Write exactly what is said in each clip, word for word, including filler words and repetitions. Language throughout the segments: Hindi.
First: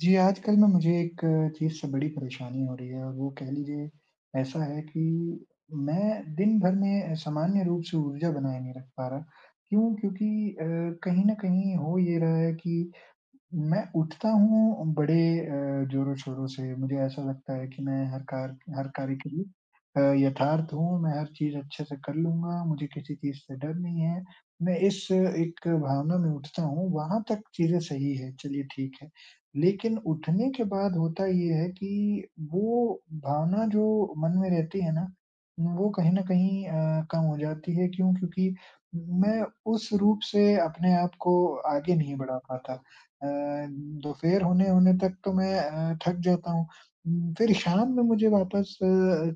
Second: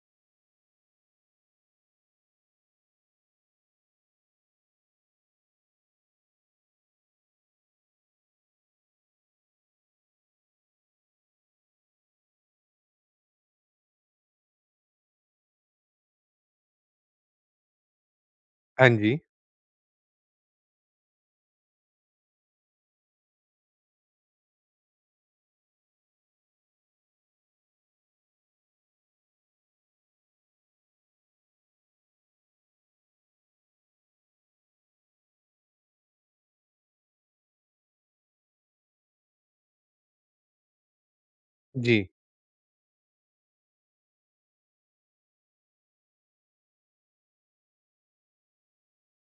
जी, आजकल ना मुझे एक चीज़ से बड़ी परेशानी हो रही है और वो कह लीजिए ऐसा है कि मैं दिन भर में सामान्य रूप से ऊर्जा बनाए नहीं रख पा रहा। क्यों? क्योंकि अ, कहीं न कहीं हो ये रहा है कि मैं उठता हूँ बड़े अ, ज़ोरों-शोरों से, मुझे ऐसा लगता है कि मैं हर कार हर हाँ कार्य जी। के लिए अ, यथार्थ हूँ, मैं हर चीज़ अच्छे से कर लूँगा, मुझे किसी चीज़ से डर नहीं है। मैं इस एक भावना में उठता हूँ, वहाँ तक चीज़ें सही है, चलिए ठीक है। लेकिन उठने के बाद होता ये है कि वो भावना जो मन में रहती है ना, वो कहीं न कहीं अ, कम हो जाती है। क्यों? क्योंकि मैं उस रूप से अपने आप को आगे जी, नहीं बढ़ा पाता। अ, दोपहर होने-होने तक तो मैं अ, थक जाता हूँ। उम, फिर शाम में मुझे वापस अ,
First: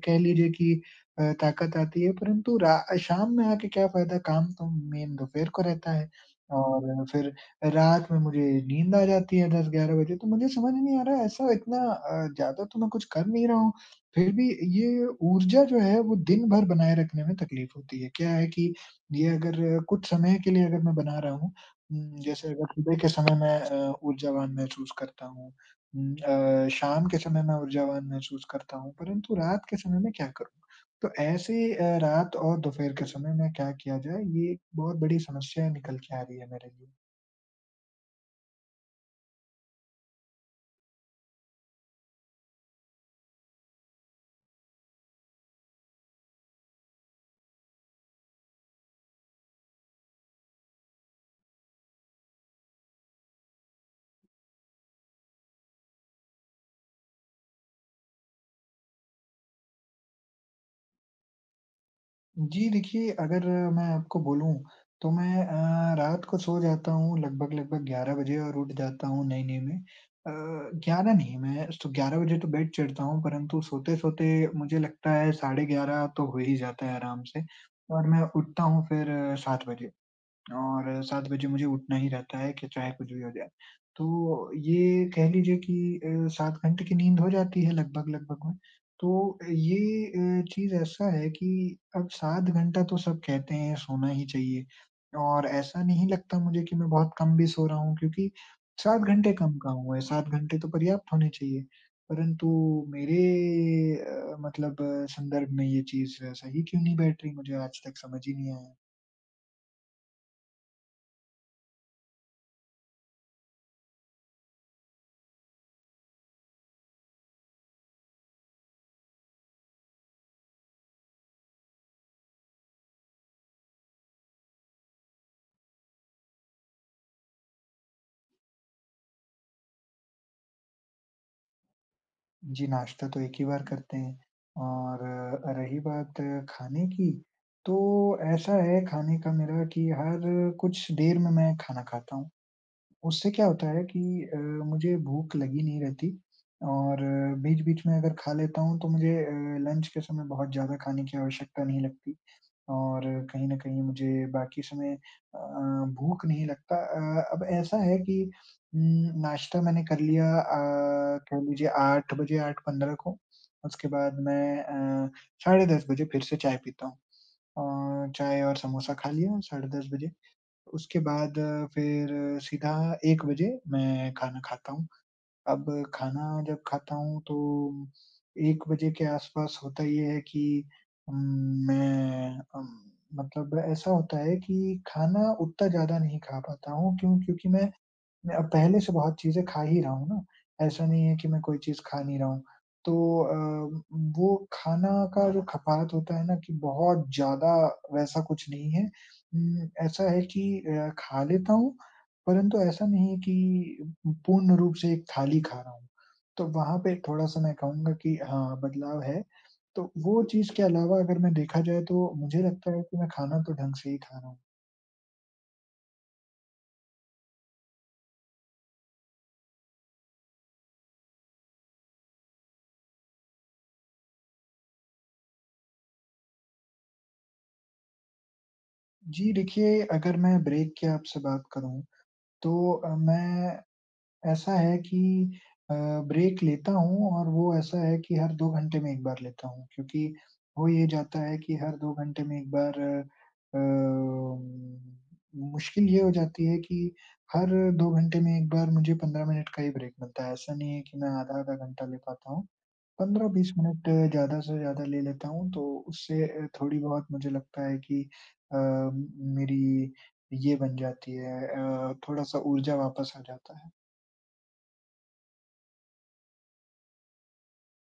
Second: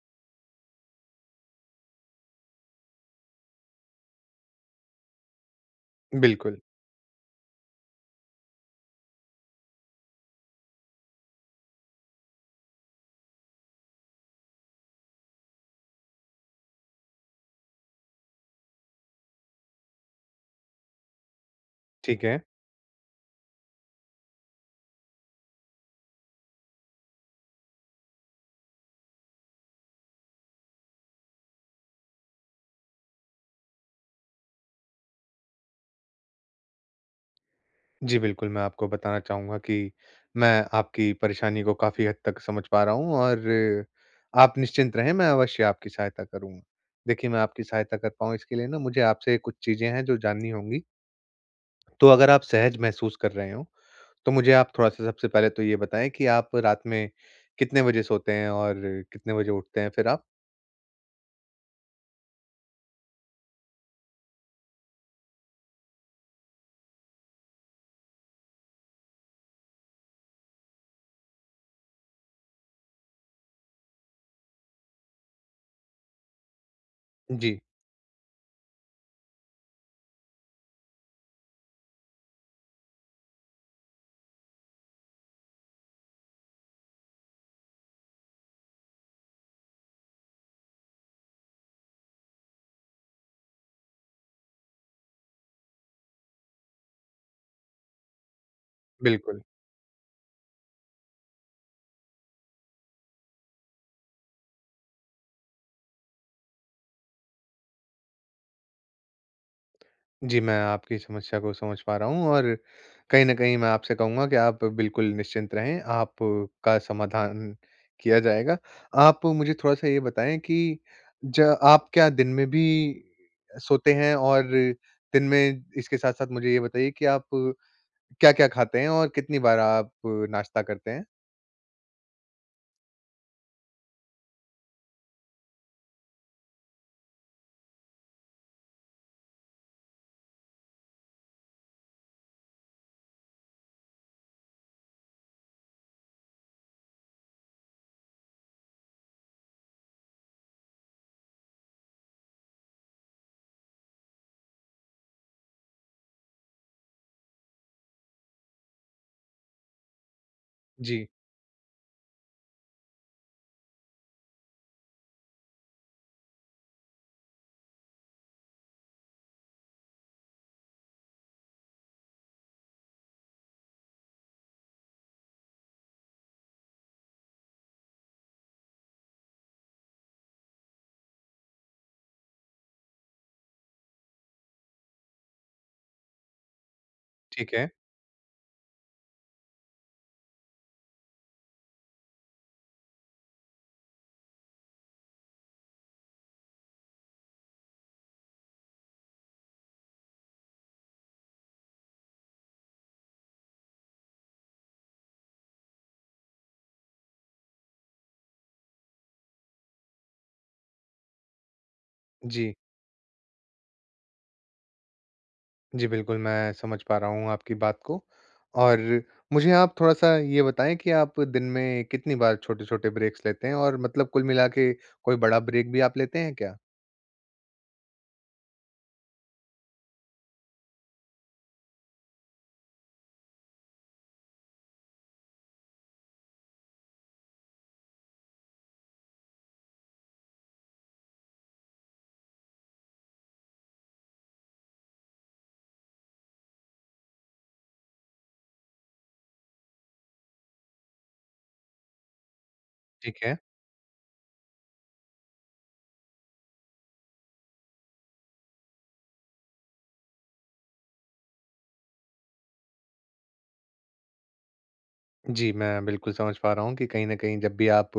कह लीजिए कि अ, ताकत आती है, परंतु रा शाम में आके क्या फ़ायदा, काम तो मेन दोपहर को रहता है बिल्कुल, और फिर रात में मुझे नींद आ जाती है दस ग्यारह बजे, तो मुझे समझ नहीं आ रहा है, ऐसा इतना अ, ज़्यादा तो मैं कुछ कर नहीं रहा हूँ, फिर भी ये ऊर्जा जो है, वो दिन भर बनाए रखने में तकलीफ़ होती है। क्या है कि ये अगर कुछ समय के लिए अगर मैं बना रहा हूँ, हुँ, ठीक है। जैसे अगर सुबह के समय मैं अ, ऊर्जावान महसूस करता हूँ। उम, अ, शाम के समय मैं ऊर्जावान महसूस करता हूँ, परंतु रात के समय में क्या करूँ? तो ऐसे अ, रात और दोपहर के समय में क्या किया जाए, ये एक बहुत बड़ी समस्या निकल के आ रही है मेरे लिए। जी, बिल्कुल, मैं आपको बताना चाहूँगा कि मैं आपकी परेशानी को काफ़ी हद तक समझ पा रहा हूँ और आप निश्चिंत रहें, मैं अवश्य आपकी सहायता करूँगा। देखिए, मैं आपकी सहायता कर पाऊँ इसके लिए ना मुझे आपसे कुछ चीज़ें हैं जो जाननी होंगी, तो अगर आप सहज महसूस कर रहे हों, तो मुझे आप थोड़ा-सा सबसे पहले तो ये बताएँ कि आप रात में कितने बजे सोते हैं और कितने बजे उठते हैं फिर आप? जी, देखिए अगर मैं आपको बोलूँ तो मैं अ, रात को सो जाता हूँ लगभग-लगभग ग्यारह बजे और उठ जाता हूँ नई-नई में। अ, ग्यारह नहीं मैं सो ग्यारह बजे तो बेड चढ़ता हूँ परंतु सोते-सोते मुझे लगता है साढ़े ग्यारह तो हो ही जाता है आराम से जी, और मैं उठता हूँ फिर सात बजे। और सात बजे मुझे उठना ही रहता है कि चाहे कुछ भी हो जाए। तो ये कह लीजिए कि अ, सात घंटे की नींद हो जाती है लगभग-लगभग में। तो ये अ, चीज़ ऐसा है कि अब सात घंटा तो सब कहते हैं सोना ही चाहिए और ऐसा नहीं लगता मुझे कि मैं बहुत कम भी सो रहा हूँ क्योंकि सात घंटे बिल्कुल। कम कहाँ हुए हैं, सात घंटे तो पर्याप्त होने चाहिए। परंतु मेरे अ, मतलब अ, संदर्भ में ये चीज़ सही क्यों नहीं बैठ रही मुझे आज तक समझ ही नहीं आया। जी, मैं आपकी समस्या को समझ पा रहा हूँ और कहीं न कहीं मैं आपसे कहूँगा कि आप बिल्कुल निश्चिंत रहें, आपका समाधान किया जाएगा। आप मुझे थोड़ा-सा ये बताएँ कि ज आप क्या दिन में भी सोते हैं, और दिन में इसके साथ-साथ मुझे ये बताइए कि आप क्या-क्या खाते हैं और कितनी बार आप नाश्ता करते हैं? जी, नाश्ता तो एक ही बार करते हैं और अ, रही बात अ, खाने की, तो ऐसा है खाने का मेरा कि हर कुछ देर में मैं खाना खाता हूँ। उससे क्या होता है कि अ, मुझे भूख लगी नहीं रहती और बीच-बीच में अगर खा लेता हूँ, तो मुझे अ, लंच के समय बहुत ज़्यादा खाने की आवश्यकता नहीं लगती। और कहीं न कहीं मुझे बाकी समय अ, भूख नहीं लगता अ, अब ऐसा है कि उम, नाश्ता मैंने कर लिया जी, अ, कह लीजिए आठ बजे आठ बजकर पंद्रह मिनट को, उसके बाद मैं अ, साढ़े दस बजे फिर से चाय पीता हूँ और चाय और समोसा खा लिया साढ़े दस बजे। उसके बाद अ, फिर सीधा एक बजे मैं खाना खाता हूँ। अब खाना जब खाता हूँ तो एक बजे के आसपास होता ये है कि उम, मैं अम, मतलब ऐसा होता है कि खाना उतना ज़्यादा नहीं खा पाता हूँ, क्यों? क्योंकि ठीक है। मैं मैं अब पहले से बहुत चीज़ें खा ही रहा हूँ ना, ऐसा नहीं है कि मैं कोई चीज़ खा नहीं रहा हूँ। तो अ, वो खाना का जो खपात होता है ना कि बहुत ज़्यादा वैसा कुछ नहीं है। उम, ऐसा है कि अ, खा लेता हूँ, परंतु ऐसा नहीं है कि पूर्ण रूप से एक थाली खा रहा हूँ। तो वहाँ पे थोड़ा-सा मैं कहूँगा कि हाँ, बदलाव है। तो वो चीज़ के अलावा अगर मैं देखा जाए तो मुझे जी। लगता है कि मैं खाना तो ढंग से ही खा रहा हूँ। जी, बिल्कुल, मैं समझ पा रहा हूँ आपकी बात को। और मुझे आप थोड़ा-सा ये बताएँ कि आप दिन में कितनी बार छोटे-छोटे ब्रेक्स लेते हैं, और मतलब कुल मिला के कोई बड़ा ब्रेक भी आप लेते हैं क्या? जी, देखिए अगर मैं ब्रेक की आपसे बात करूँ तो अ, मैं ऐसा है कि अ, ब्रेक लेता हूँ और वो ऐसा है कि हर दो घंटे में एक बार लेता हूँ, क्योंकि हो ये जाता है कि हर दो घंटे में एक बार अम, मुश्किल ये हो जाती है कि हर दो घंटे में एक बार मुझे पंद्रह मिनट का ही ब्रेक मिलता है। ऐसा नहीं है कि मैं आधा-आधा घंटा ले पाता हूँ। ठीक है। पंद्रह बीस मिनट ज़्यादा से ज़्यादा ले लेता हूँ, तो उससे अ, थोड़ी बहुत मुझे लगता है कि अ, मेरी ये बन जाती है अ, थोड़ा-सा ऊर्जा वापस आ जाता है। जी, मैं बिल्कुल समझ पा रहा हूँ कि कहीं न कहीं जब भी आप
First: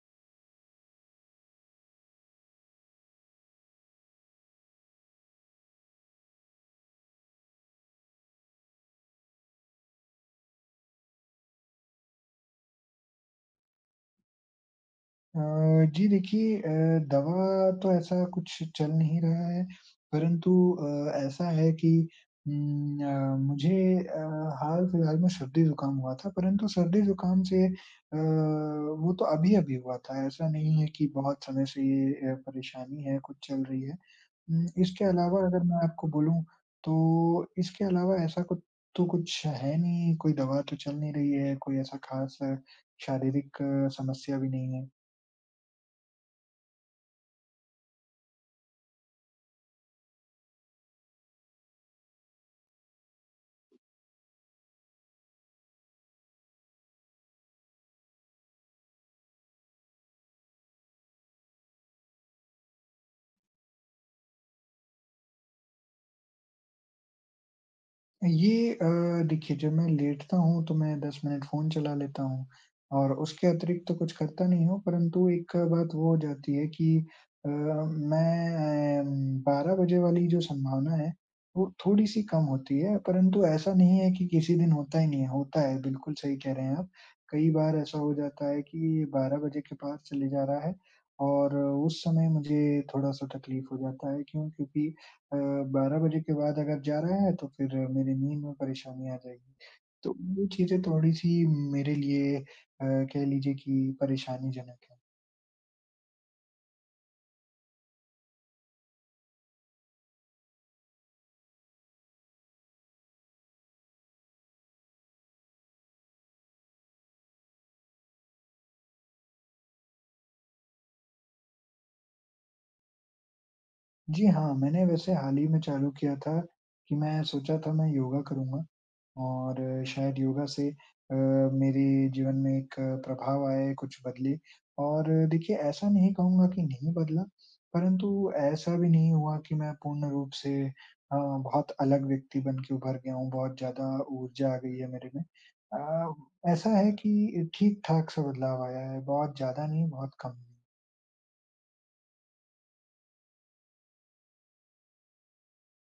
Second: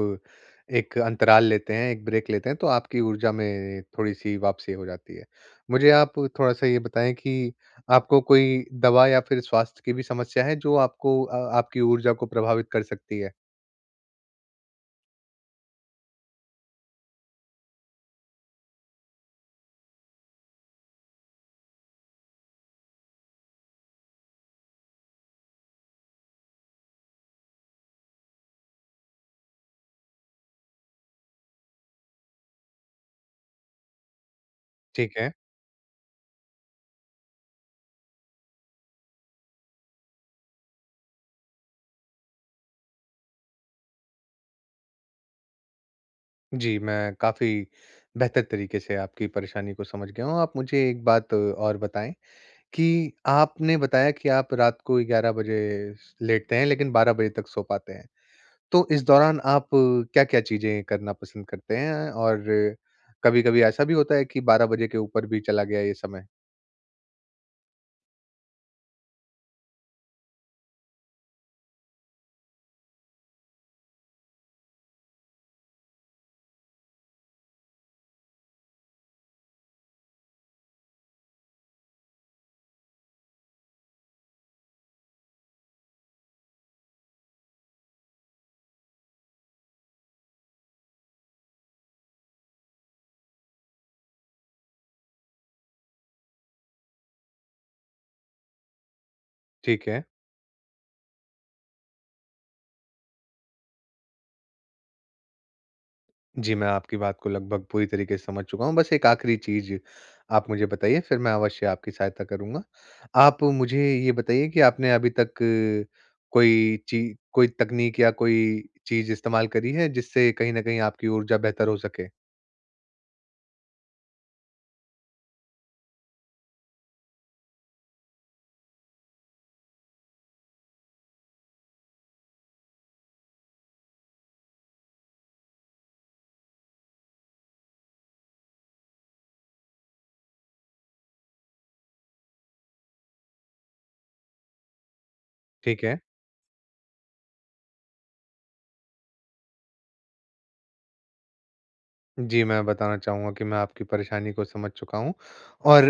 एक अंतराल लेते हैं, एक ब्रेक लेते हैं, तो आपकी ऊर्जा में थोड़ी-सी वापसी हो जाती है। मुझे आप थोड़ा-सा ये बताएँ कि आपको कोई दवा या फिर स्वास्थ्य की भी समस्या है जो आपको अ, आपकी ऊर्जा को प्रभावित कर सकती है? अ, जी देखिए अ, दवा तो ऐसा कुछ चल नहीं रहा है, परंतु अ, ऐसा है कि उम, अ, मुझे अ, हाल-फिलहाल में सर्दी-ज़ुकाम हुआ था, परंतु सर्दी-ज़ुकाम से अ, वो तो अभी-अभी हुआ था, ऐसा नहीं है कि बहुत समय से ये अ, परेशानी है, कुछ चल रही है। हुँ, इसके ठीक है। अलावा अगर मैं आपको बोलूँ, तो इसके अलावा ऐसा कुछ तो कुछ है नहीं, कोई दवा तो चल नहीं रही है, कोई ऐसा ख़ास शारीरिक समस्या भी नहीं है। जी, मैं काफ़ी बेहतर तरीके से आपकी परेशानी को समझ गया हूँ। आप मुझे एक बात और बताएँ कि आपने बताया कि आप रात को ग्यारह बजे स लेटते हैं, लेकिन बारह बजे तक सो पाते हैं। तो इस दौरान आप क्या-क्या चीज़ें करना पसंद करते हैं? और कभी-कभी ऐसा भी होता है कि बारह बजे के ऊपर भी चला गया ये समय? ये अ, देखिए जब मैं लेटता हूँ तो मैं दस मिनट फ़ोन चला लेता हूँ और उसके अतिरिक्त तो कुछ करता नहीं हूँ परंतु एक बात वो हो जाती है कि अ, मैं अम, बारह बजे वाली जो संभावना है वो थोड़ी-सी कम होती है परंतु ऐसा नहीं है कि किसी दिन होता ही नहीं है, होता है बिल्कुल सही कह रहे हैं आप। कई बार ऐसा हो जाता है कि बारह बजे के पार चले जा रहा है और उस समय मुझे थोड़ा-सा तकलीफ़ हो जाता है क्यों? क्योंकि अ, बारह बजे के बाद अगर जा रहा है तो फिर मेरी नींद में परेशानी आ जाएगी। ठीक है। तो वो चीज़ें थोड़ी-सी मेरे लिए अ, कह लीजिए कि परेशानीजनक है। जी, मैं आपकी बात को लगभग पूरी तरीके से समझ चुका हूँ। बस एक आखिरी चीज़ आप मुझे बताइए, फिर मैं अवश्य आपकी सहायता करूँगा। आप मुझे ये बताइए कि आपने अभी तक अ, कोई ची कोई तकनीक या कोई चीज़ इस्तेमाल करी है, जिससे कहीं न कहीं आपकी ऊर्जा बेहतर हो सके? जी हाँ, मैंने वैसे हाल ही में चालू किया था कि मैं सोचा था मैं योगा करूँगा। और शायद योगा से अ, मेरे जीवन में एक प्रभाव आया, कुछ बदले और देखिए ऐसा नहीं कहूँगा कि नहीं बदला, परंतु ऐसा भी नहीं हुआ कि मैं पूर्ण रूप से अ, बहुत अलग व्यक्ति बन के उभर गया हूँ, बहुत ज़्यादा ऊर्जा आ गई है मेरे में। ठीक है। अ, ऐसा है कि ठीक-ठाक सा बदलाव आया है, बहुत ज़्यादा नहीं, बहुत कम नहीं। जी, मैं बताना चाहूँगा कि मैं आपकी परेशानी को समझ चुका हूँ और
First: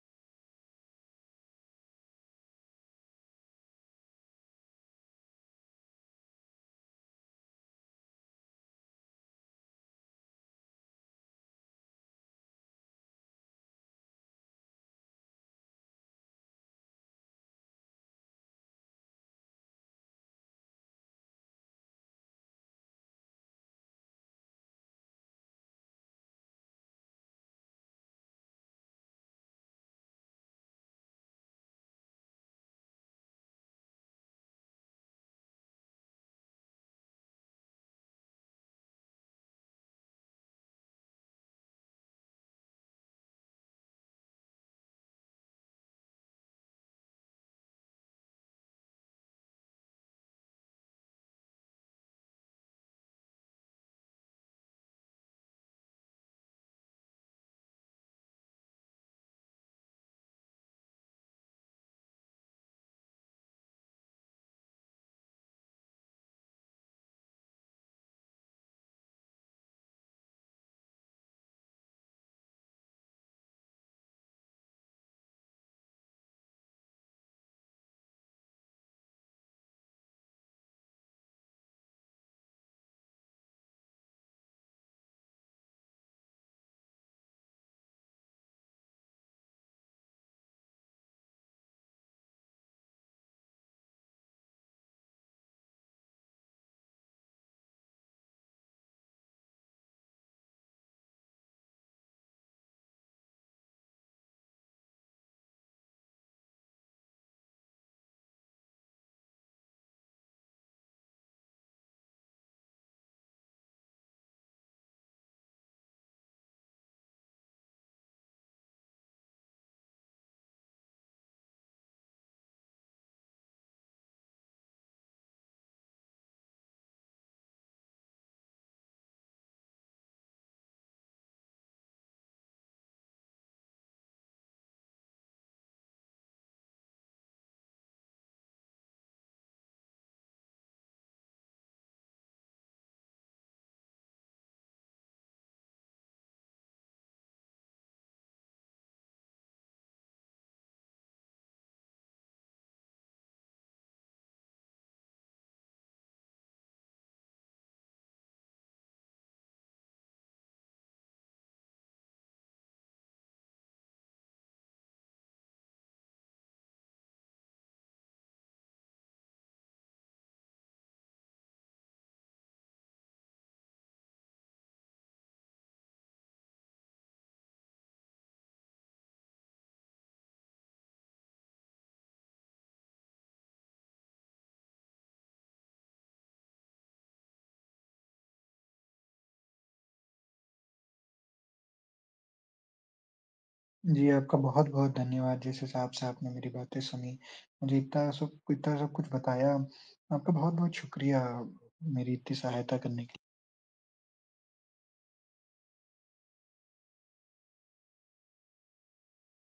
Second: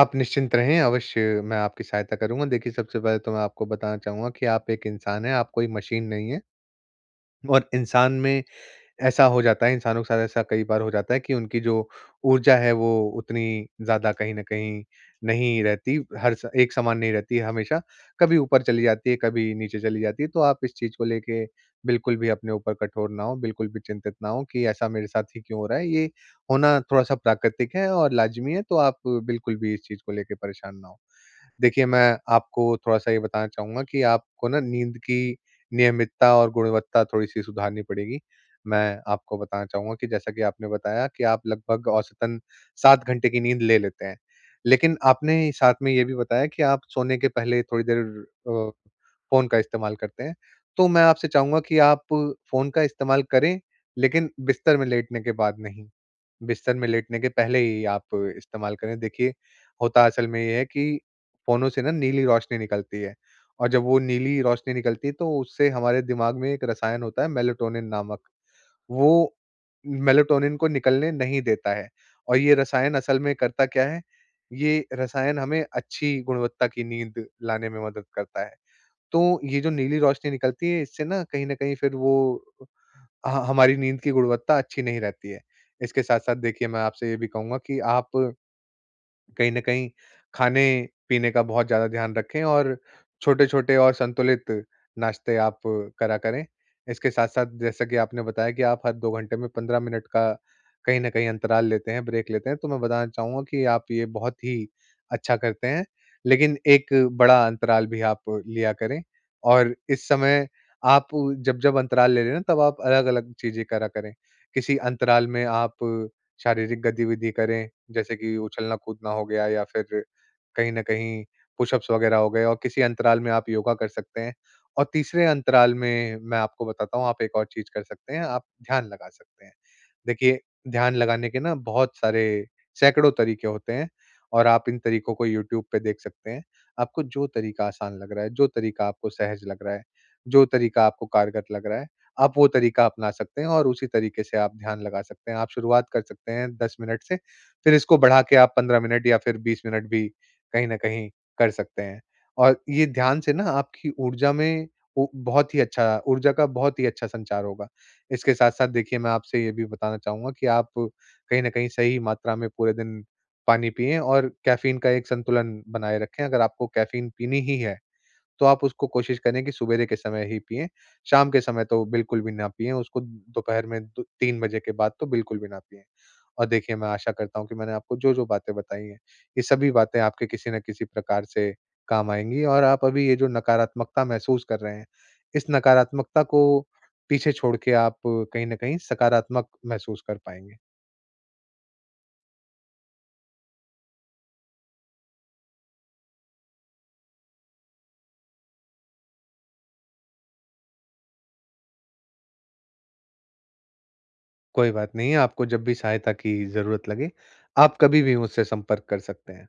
आप निश्चिंत रहें, अवश्य मैं आपकी सहायता करूँगा। देखिए, सबसे पहले तो मैं आपको बताना चाहूँगा कि आप एक इंसान हैं, आप कोई मशीन नहीं हैं। और इंसान में ऐसा हो जाता है, इंसानों के साथ ऐसा कई बार हो जाता है कि उनकी जो ऊर्जा है वो उतनी ज़्यादा कहीं न कहीं नहीं रहती, हर स एक समान नहीं रहती हमेशा, कभी ऊपर चली जाती है, कभी नीचे चली जाती है। तो आप इस चीज़ को लेके बिल्कुल भी अपने ऊपर कठोर ना हों, बिल्कुल भी चिंतित ना हों कि ऐसा मेरे साथ ही क्यों हो रहा है, ये होना थोड़ा-सा प्राकृतिक है और लाज़मी है, तो आप बिल्कुल भी इस चीज़ को लेके परेशान ना हों। देखिए, मैं आपको थोड़ा-सा ये बताना चाहूँगा कि आपको ना नींद की नियमितता और गुणवत्ता थोड़ी-सी सुधारनी पड़ेगी। मैं आपको बताना चाहूँगा कि जैसा कि आपने बताया कि आप लगभग औसतन सात घंटे की नींद ले लेते हैं। लेकिन आपने साथ में ये भी बताया कि आप सोने के पहले थोड़ी देर अ, फ़ोन का इस्तेमाल करते हैं। तो मैं आपसे चाहूँगा कि आप फ़ोन का इस्तेमाल करें, लेकिन बिस्तर में लेटने के बाद नहीं। बिस्तर में लेटने के पहले ही आप इस्तेमाल करें। देखिए, होता असल में ये है कि फ़ोनों से ना नीली रोशनी निकलती है, और जब वो नीली रोशनी निकलती है तो उससे हमारे दिमाग में एक रसायन होता है मेलाटोनिन नामक, वो मेलाटोनिन को निकलने नहीं देता है। और ये रसायन असल में करता क्या है, ये रसायन हमें अच्छी गुणवत्ता की नींद लाने में मदद करता है। तो ये जो नीली रोशनी निकलती है, इससे ना कहीं न कहीं फिर वो ह हमारी नींद की गुणवत्ता अच्छी नहीं रहती है। इसके साथ-साथ देखिए मैं आपसे ये भी कहूँगा कि आप कहीं न कहीं खाने-पीने का बहुत ज़्यादा ध्यान रखें, और छोटे-छोटे और संतुलित नाश्ते आप करा करें। इसके साथ-साथ जैसा कि आपने बताया कि आप हर दो घंटे में पंद्रह मिनट का कहीं न कहीं अंतराल लेते हैं, ब्रेक लेते हैं, तो मैं बताना चाहूँगा कि आप ये बहुत ही अच्छा करते हैं। लेकिन एक बड़ा अंतराल भी आप लिया करें, और इस समय आप जब-जब अंतराल ले रहे हैं ना, तब आप अलग-अलग चीज़ें करा करें। किसी अंतराल में आप शारीरिक गतिविधि करें, जैसे कि उछलना-कूदना हो गया, या फिर कहीं न कहीं पुशअप्स वगैरह हो गए, और किसी अंतराल में आप योगा कर सकते हैं। और तीसरे अंतराल में मैं आपको बताता हूँ, आप एक और चीज़ कर सकते हैं, आप ध्यान लगा सकते हैं। देखिए, ध्यान लगाने के ना बहुत सारे सैकड़ों तरीके होते हैं, और आप इन तरीकों को यूट्यूब पे देख सकते हैं। आपको जो तरीका आसान लग रहा है, जो तरीका आपको सहज लग रहा है, जो तरीका आपको कारगर लग रहा है, आप वो तरीका अपना सकते हैं, और उसी तरीके से आप ध्यान लगा सकते हैं। आप शुरुआत कर सकते हैं दस मिनट से, फिर इसको बढ़ा के आप पंद्रह मिनट या फिर बीस मिनट भी कहीं न कहीं कर सकते हैं। और ये ध्यान से ना आपकी ऊर्जा में उ बहुत ही अच्छा, ऊर्जा का बहुत ही अच्छा संचार होगा। इसके साथ-साथ देखिए मैं आपसे ये भी बताना चाहूँगा कि आप कहीं न कहीं सही मात्रा में पूरे दिन पानी पिएँ, और कैफ़ीन का एक संतुलन बनाए रखें। अगर आपको कैफ़ीन पीनी ही है तो आप उसको कोशिश करें कि सुबेरे के समय ही पिएँ, शाम के समय तो बिल्कुल भी ना पिएँ, उसको दोपहर में दो तीन बजे के बाद तो बिल्कुल भी ना पिएँ। और देखिए मैं आशा करता हूँ कि मैंने आपको जो-जो बातें बताई हैं, ये सभी बातें आपके किसी न किसी प्रकार से काम आएँगी, और आप अभी ये जो नकारात्मकता महसूस कर रहे हैं, इस नकारात्मकता को पीछे छोड़ के आप कहीं न कहीं सकारात्मक महसूस कर पाएँगे। जी, आपका बहुत-बहुत धन्यवाद जिस हिसाब से आपने मेरी बातें सुनी, मुझे इतना सब इतना सब कुछ बताया, आपका बहुत-बहुत शुक्रिया मेरी इतनी सहायता करने के लिए। कोई बात नहीं है, आपको जब भी सहायता की ज़रूरत लगे, आप कभी भी मुझसे संपर्क कर सकते हैं।